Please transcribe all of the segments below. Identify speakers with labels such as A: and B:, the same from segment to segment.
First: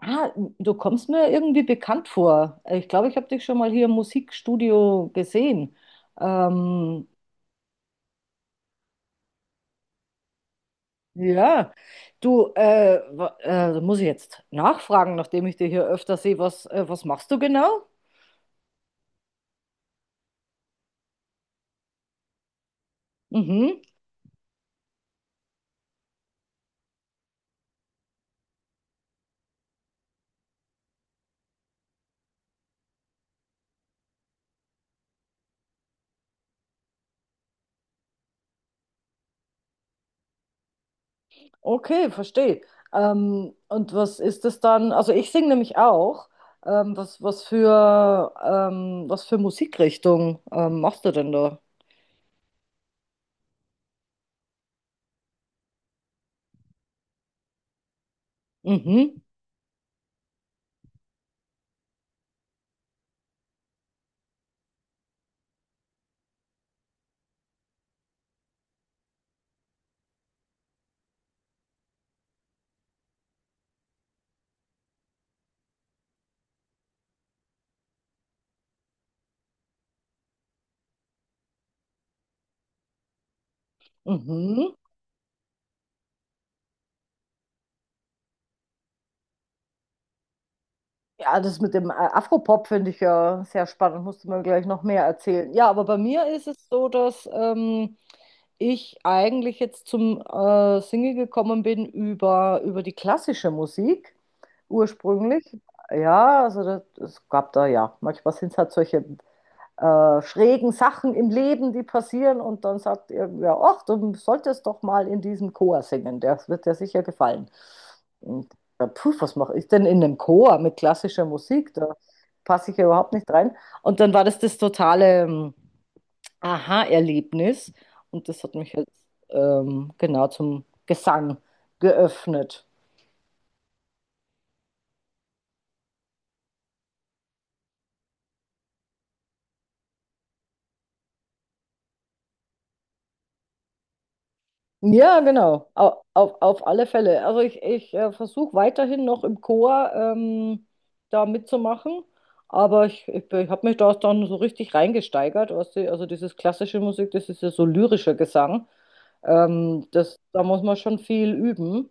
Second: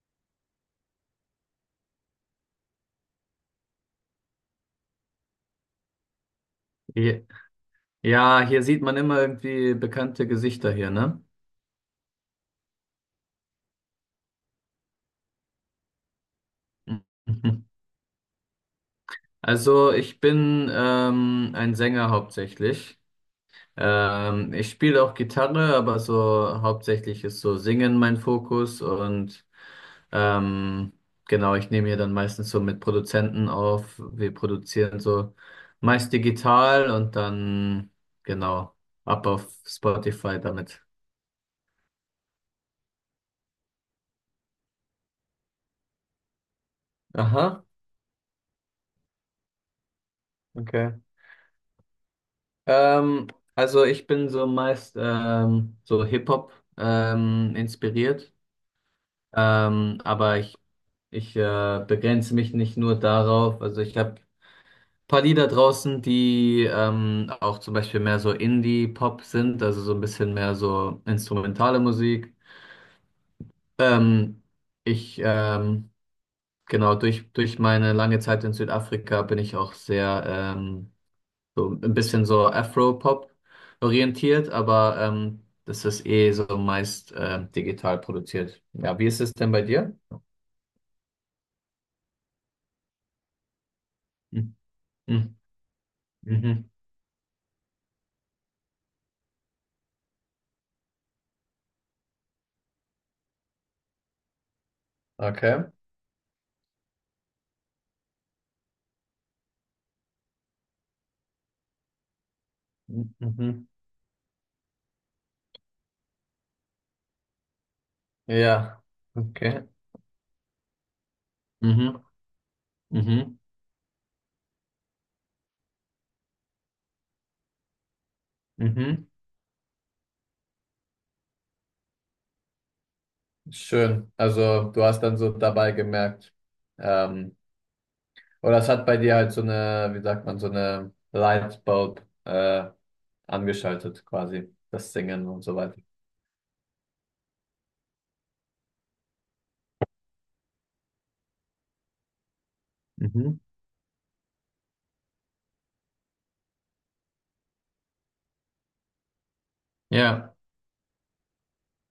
A: Ah, du kommst mir irgendwie bekannt vor. Ich glaube, ich habe dich schon mal hier im Musikstudio gesehen. Ähm,
B: Je- Ja, hier sieht man immer irgendwie bekannte Gesichter hier, ne?
A: ja, du, da muss ich jetzt nachfragen, nachdem ich dich hier öfter sehe, was machst du
B: Mhm.
A: genau?
B: Also ich bin ein Sänger hauptsächlich.
A: Mhm,
B: Ich spiele auch Gitarre, aber so hauptsächlich ist so Singen mein Fokus und ähm, genau, ich nehme hier dann meistens so mit Produzenten auf. Wir produzieren so meist digital und dann genau ab auf Spotify damit.
A: okay, verstehe. Und was ist das dann? Also ich singe nämlich auch.
B: Aha,
A: Was für Musikrichtung
B: okay.
A: machst du denn da?
B: Ähm, also ich bin so meist so Hip-Hop inspiriert,
A: Mhm,
B: aber ich begrenze mich nicht nur darauf. Also ich habe paar Lieder draußen, die auch zum Beispiel mehr so Indie-Pop sind, also so ein bisschen mehr so instrumentale Musik. Ähm, ich, ähm, genau, durch meine lange Zeit in Südafrika bin ich auch sehr so ein bisschen so Afro-Pop orientiert,
A: mhm.
B: aber das ist eh so meist digital produziert. Ja, wie ist es denn bei dir?
A: Ja, das mit dem Afropop finde ich ja sehr spannend, musst du mir gleich noch mehr
B: Mhm.
A: erzählen. Ja, aber bei mir ist es
B: Mhm.
A: so, dass ich eigentlich jetzt zum Single gekommen bin über die klassische Musik ursprünglich.
B: Okay.
A: Ja, also das, es gab da ja, manchmal sind es halt solche schrägen Sachen im Leben, die passieren. Und dann sagt irgendwer,
B: Mhm.
A: ach, du solltest doch mal in diesem Chor singen, der wird dir sicher gefallen. Und
B: Ja,
A: ja, puh, was mache
B: okay.
A: ich denn in einem Chor mit klassischer Musik? Da
B: Mhm.
A: passe ich ja überhaupt nicht
B: Mhm.
A: rein. Und dann war das das totale Aha-Erlebnis. Und das hat mich jetzt
B: Mhm.
A: ähm, genau zum Gesang geöffnet.
B: Schön. Also du hast dann so dabei gemerkt, ähm, oder es hat bei dir halt so eine, wie sagt man, so eine Lightbulb angeschaltet quasi, das
A: Ja,
B: Singen und so
A: genau.
B: weiter.
A: Auf alle Fälle. Also ich versuche weiterhin noch im Chor da mitzumachen, aber
B: Mhm.
A: ich habe mich da dann so richtig reingesteigert. Weißt du? Also dieses klassische Musik, das ist ja so lyrischer Gesang. Das,
B: Ja.
A: da muss man schon viel üben.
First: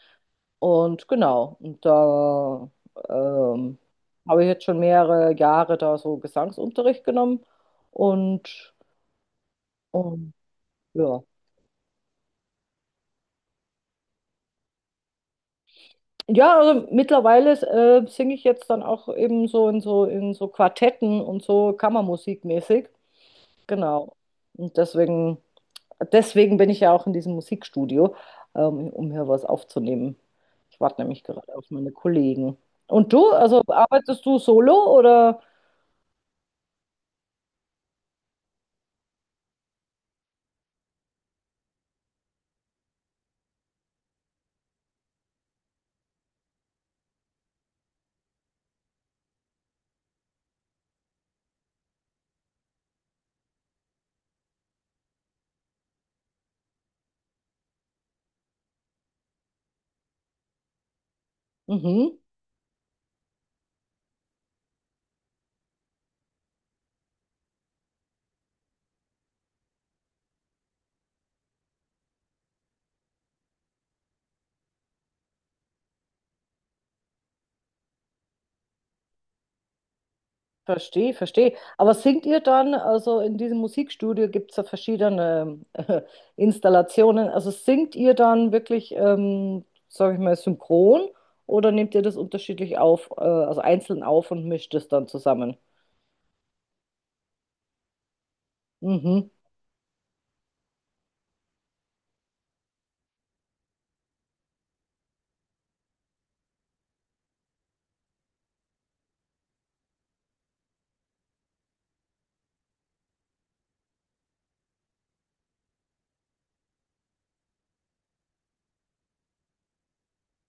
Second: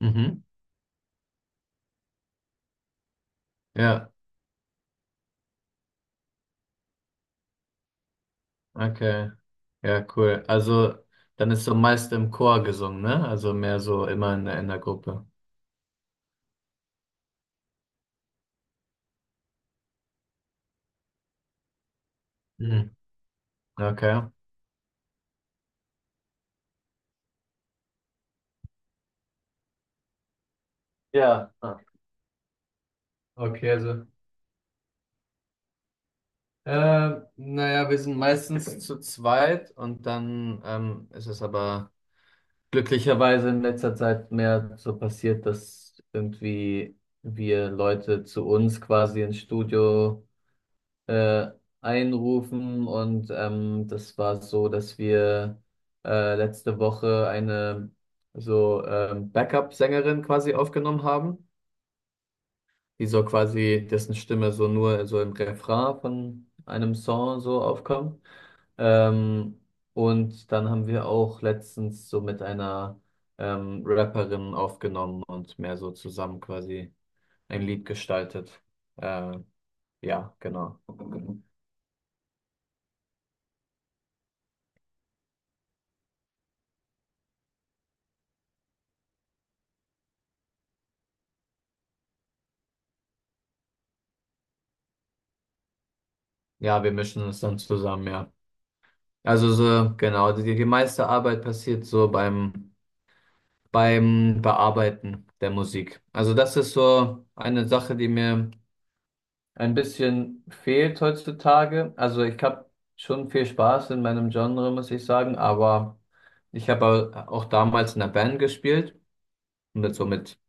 B: Mhm.
A: Und genau, und da ähm,
B: Ja.
A: habe ich jetzt schon mehrere Jahre da so Gesangsunterricht genommen und,
B: Okay. Ja,
A: und
B: cool. Also,
A: ja.
B: dann ist so meist im Chor gesungen, ne? Also mehr so immer in in der Gruppe.
A: Ja, also mittlerweile singe ich jetzt dann auch eben so in so Quartetten und so Kammermusikmäßig.
B: Mhm.
A: Genau.
B: Okay.
A: Und deswegen bin ich ja auch in diesem Musikstudio, um hier was aufzunehmen. Ich warte nämlich gerade
B: Ja,
A: auf
B: ah,
A: meine Kollegen. Und du, also
B: okay, also,
A: arbeitest du solo oder?
B: naja, wir sind meistens zu zweit und dann ist es aber glücklicherweise in letzter Zeit mehr so passiert, dass irgendwie wir Leute zu uns quasi ins Studio äh, einrufen. Und das war so, dass wir letzte Woche eine so Backup-Sängerin quasi aufgenommen haben,
A: Mhm.
B: die so quasi, dessen Stimme so nur so im Refrain von einem Song so aufkommt. Ähm, und dann haben wir auch letztens so mit einer Rapperin aufgenommen und mehr so zusammen quasi ein Lied gestaltet. Äh, ja, genau.
A: Verstehe, verstehe. Aber singt ihr dann, also in diesem Musikstudio gibt es ja verschiedene Installationen, also singt ihr dann wirklich, sage ich mal, synchron oder nehmt ihr das unterschiedlich auf, also einzeln auf und mischt es dann zusammen?
B: Ja, wir mischen es dann zusammen, ja.
A: Mhm,
B: Also so, genau, die meiste Arbeit passiert so beim, beim Bearbeiten der Musik. Also das ist so eine Sache, die mir ein bisschen fehlt heutzutage. Also ich habe schon viel Spaß in meinem Genre, muss ich sagen, aber ich habe auch damals in der Band gespielt, mit so mit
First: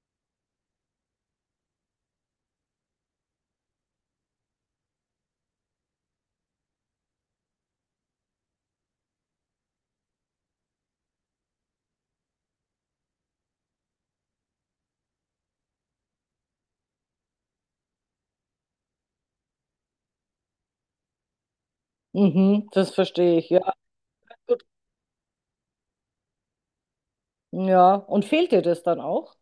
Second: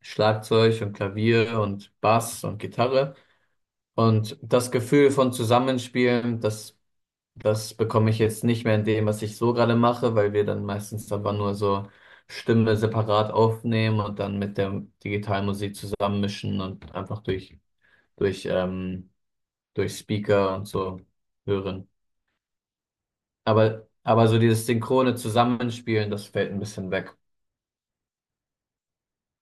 B: Schlagzeug und Klavier und Bass und Gitarre. Und das Gefühl von Zusammenspielen, das bekomme ich jetzt nicht mehr in dem, was ich so gerade mache, weil wir dann meistens aber nur so Stimme separat aufnehmen und dann mit der digitalen Musik zusammenmischen und einfach durch durch Speaker und so hören.
A: mhm, das verstehe ich, ja.
B: Aber so
A: Gut.
B: dieses synchrone Zusammenspielen, das fällt ein bisschen weg.
A: Ja, und fehlt dir das dann auch?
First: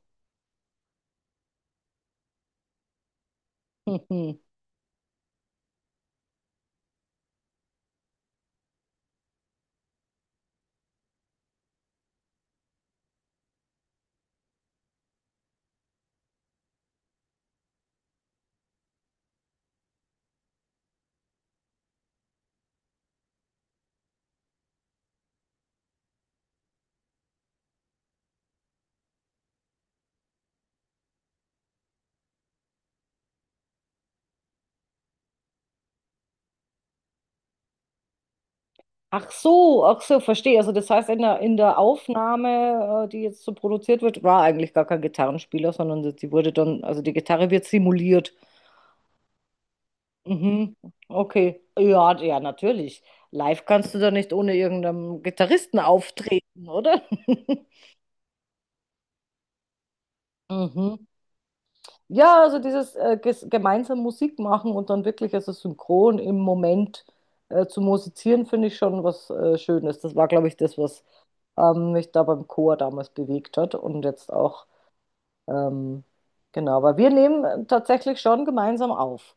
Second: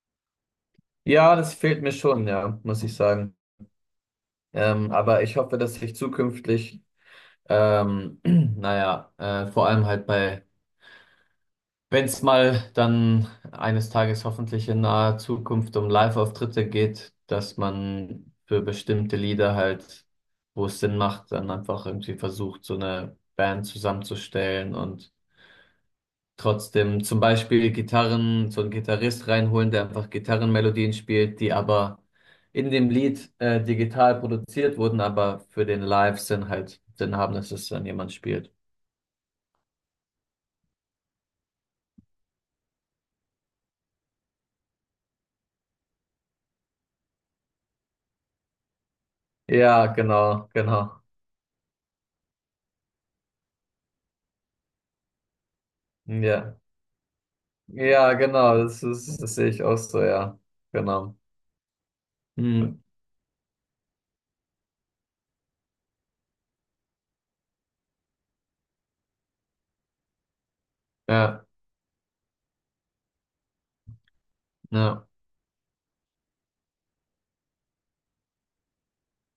B: Ja, das fehlt mir schon, ja, muss ich sagen. Aber ich hoffe, dass ich zukünftig, ähm, naja, vor allem halt bei wenn es mal dann eines Tages hoffentlich in naher Zukunft um Live-Auftritte geht, dass man für bestimmte Lieder halt, wo es Sinn macht, dann einfach irgendwie versucht, so eine Band zusammenzustellen und trotzdem zum Beispiel Gitarren, so einen Gitarrist reinholen, der einfach Gitarrenmelodien spielt, die aber in dem Lied digital produziert wurden, aber für den Live-Sinn halt Sinn haben, dass es dann jemand spielt.
A: Ach so, verstehe. Also das heißt, in in der Aufnahme, die jetzt so produziert wird, war eigentlich gar kein Gitarrenspieler, sondern sie die wurde dann, also die Gitarre wird simuliert.
B: Ja, genau,
A: Mhm.
B: genau.
A: Okay. Ja, ja, natürlich. Live kannst du da nicht ohne irgendeinen Gitarristen
B: Ja.
A: auftreten, oder?
B: Ja, genau, das ist, das sehe ich auch so, ja.
A: Mhm.
B: Genau.
A: Ja, also
B: Hm,
A: dieses ges gemeinsam Musik machen und dann wirklich also synchron im Moment zu musizieren, finde ich schon was Schönes. Das war, glaube ich, das, was
B: ja,
A: ähm, mich da beim Chor damals bewegt hat und jetzt auch,
B: ja,
A: ähm, genau, aber wir nehmen tatsächlich schon gemeinsam auf.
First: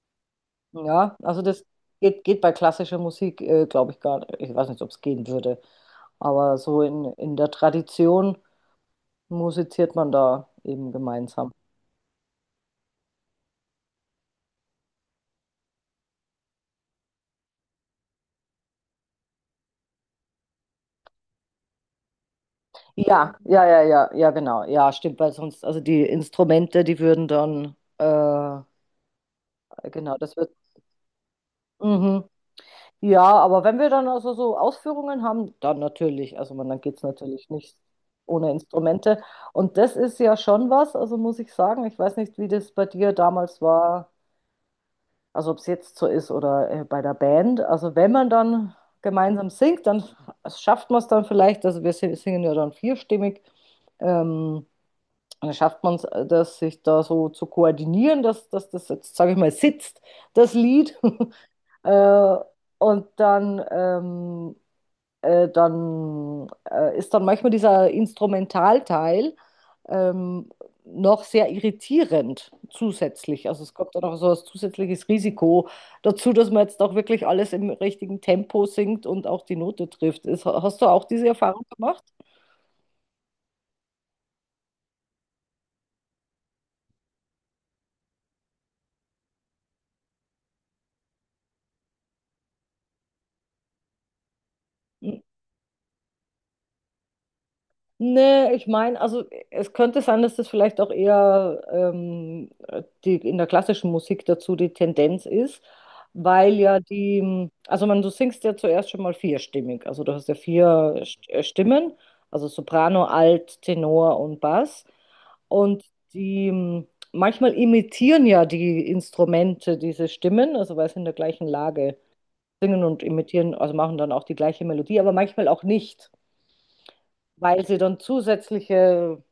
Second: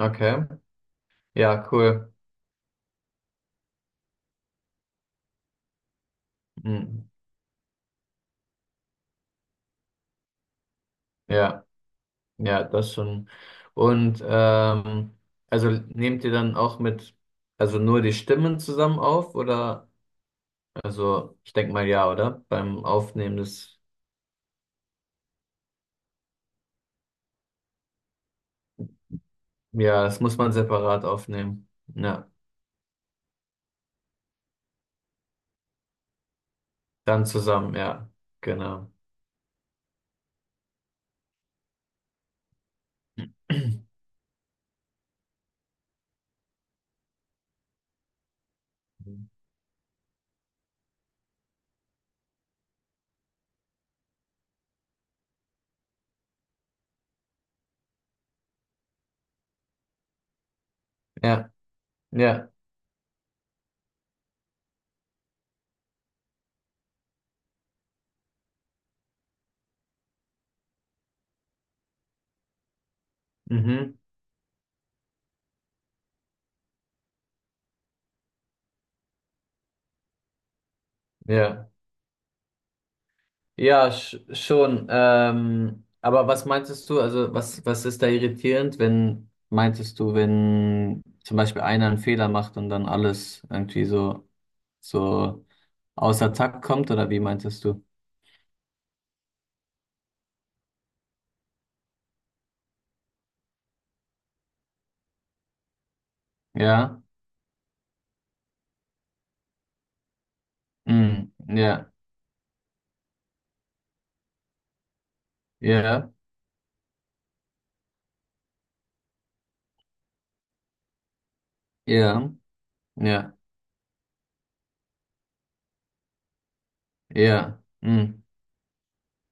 B: okay.
A: Ja, also
B: Ja,
A: das
B: cool.
A: geht, geht bei klassischer Musik, glaube ich, gar nicht. Ich weiß nicht, ob es gehen würde, aber so
B: Hm,
A: in der Tradition musiziert man da eben gemeinsam.
B: ja, ja, das schon. Und also nehmt ihr dann auch mit, also nur die Stimmen zusammen auf oder? Also, ich denke mal ja, oder? Beim
A: Ja,
B: Aufnehmen
A: ja,
B: des,
A: ja, ja, ja, genau. Ja, stimmt, weil sonst, also die Instrumente, die würden dann,
B: ja,
A: genau,
B: das
A: das
B: muss
A: wird.
B: man separat aufnehmen. Ja,
A: Mhm. Ja, aber wenn wir dann also so Ausführungen haben, dann natürlich. Also man, dann geht es
B: dann
A: natürlich
B: zusammen,
A: nicht
B: ja,
A: ohne
B: genau.
A: Instrumente. Und das ist ja schon was, also muss ich sagen. Ich weiß nicht, wie das bei dir damals war, also ob es jetzt so ist oder bei der Band. Also wenn man dann gemeinsam singt, dann schafft man es dann vielleicht, also wir si- singen ja dann vierstimmig, ähm, dann schafft man es, das sich da so zu koordinieren, dass das jetzt, sage ich mal, sitzt, das Lied.
B: Ja,
A: äh,
B: ja,
A: und dann ist dann manchmal dieser Instrumentalteil ähm, noch sehr irritierend zusätzlich. Also es kommt
B: mhm,
A: dann auch so ein zusätzliches Risiko dazu, dass man jetzt auch wirklich alles im richtigen Tempo singt und auch die Note trifft. Ist, hast du auch diese Erfahrung
B: ja.
A: gemacht?
B: Ja, schon. Aber was meintest du, also was, was ist da irritierend, wenn, meintest du, wenn zum Beispiel einer einen Fehler macht und dann alles irgendwie so,
A: Hm.
B: so außer Takt kommt, oder wie meintest du?
A: Nee, ich meine, also es könnte sein, dass das vielleicht auch eher die, in der klassischen Musik dazu die Tendenz ist, weil ja
B: Ja,
A: die, also man, du singst ja zuerst schon mal vierstimmig, also du hast ja vier
B: mm,
A: Stimmen,
B: ja,
A: also Soprano, Alt, Tenor und Bass. Und
B: ja,
A: die, manchmal imitieren ja die Instrumente diese Stimmen, also weil sie in der gleichen Lage
B: ja,
A: singen und
B: ja,
A: imitieren, also machen dann auch die gleiche Melodie, aber manchmal auch nicht,
B: ja,
A: weil sie dann
B: mm,
A: zusätzliche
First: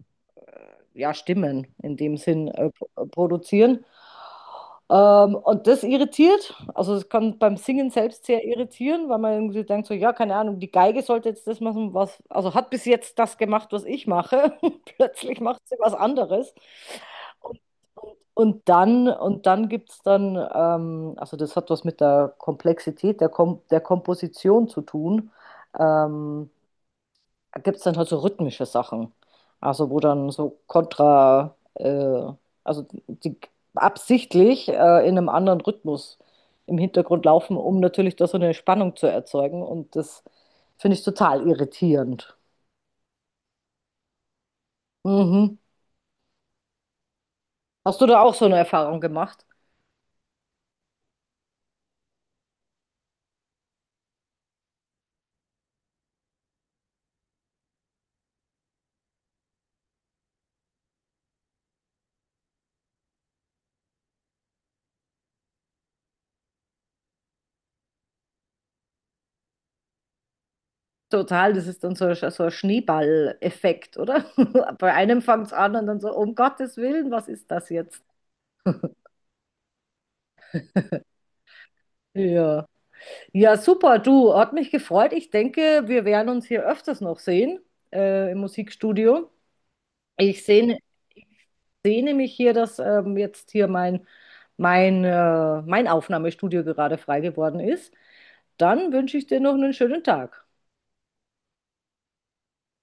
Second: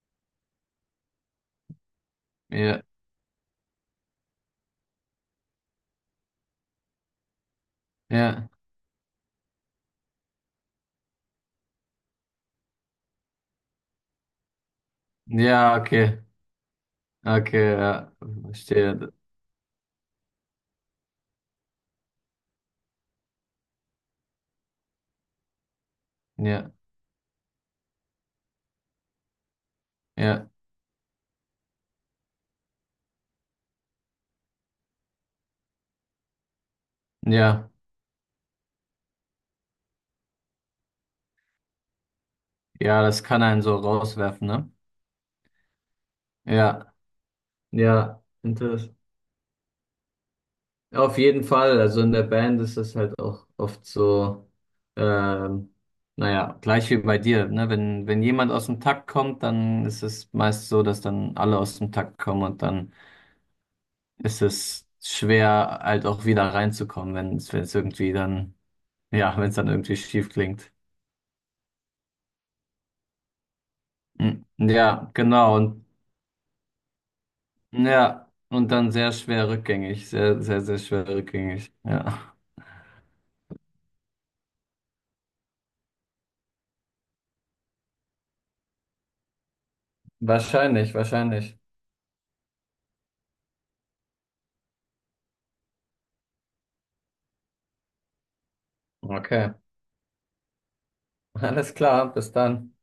A: ja, Stimmen in dem Sinn äh,
B: ja,
A: pro- produzieren. Und das irritiert, also es kann beim Singen selbst sehr
B: ja,
A: irritieren, weil man irgendwie denkt so, ja, keine Ahnung, die Geige sollte jetzt das machen, was, also hat bis jetzt das gemacht, was ich mache, plötzlich macht sie
B: ja,
A: was
B: okay,
A: anderes. Und,
B: okay, ja, verstehe,
A: und dann gibt es dann, also das hat was mit der Komplexität der, Kom der Komposition zu tun. Ähm,
B: ja,
A: gibt es dann halt so rhythmische Sachen. Also wo dann
B: ja,
A: so kontra, also die absichtlich in einem anderen Rhythmus im Hintergrund laufen,
B: ja,
A: um natürlich da so eine Spannung zu erzeugen. Und das finde ich total irritierend.
B: ja, das kann einen so rauswerfen, ne?
A: Mhm.
B: Ja,
A: Hast du da
B: ja,
A: auch so eine
B: interessant.
A: Erfahrung gemacht?
B: Ja, auf jeden Fall. Also in der Band ist das halt auch oft so, ähm, naja, gleich wie bei dir, ne? Wenn jemand aus dem Takt kommt, dann ist es meist so, dass dann alle aus dem Takt kommen und dann ist es schwer, halt auch wieder reinzukommen, wenn es, ja, wenn es dann irgendwie schief klingt.
A: Total, das ist dann so, so ein Schneeball-Effekt, oder?
B: Mm,
A: Bei
B: ja,
A: einem fängt es
B: genau.
A: an
B: Und
A: und dann so, um Gottes Willen, was ist das jetzt?
B: ja, und dann sehr schwer rückgängig. Sehr, sehr, sehr schwer rückgängig. Ja.
A: Ja. Ja, super, du, hat mich gefreut. Ich denke, wir werden uns hier öfters noch sehen, im Musikstudio. Ich sehne,
B: Wahrscheinlich,
A: ich
B: wahrscheinlich.
A: sehne mich hier, dass jetzt hier mein Aufnahmestudio gerade frei geworden ist. Dann wünsche ich dir
B: Okay.
A: noch einen schönen Tag.
B: Alles klar, bis dann.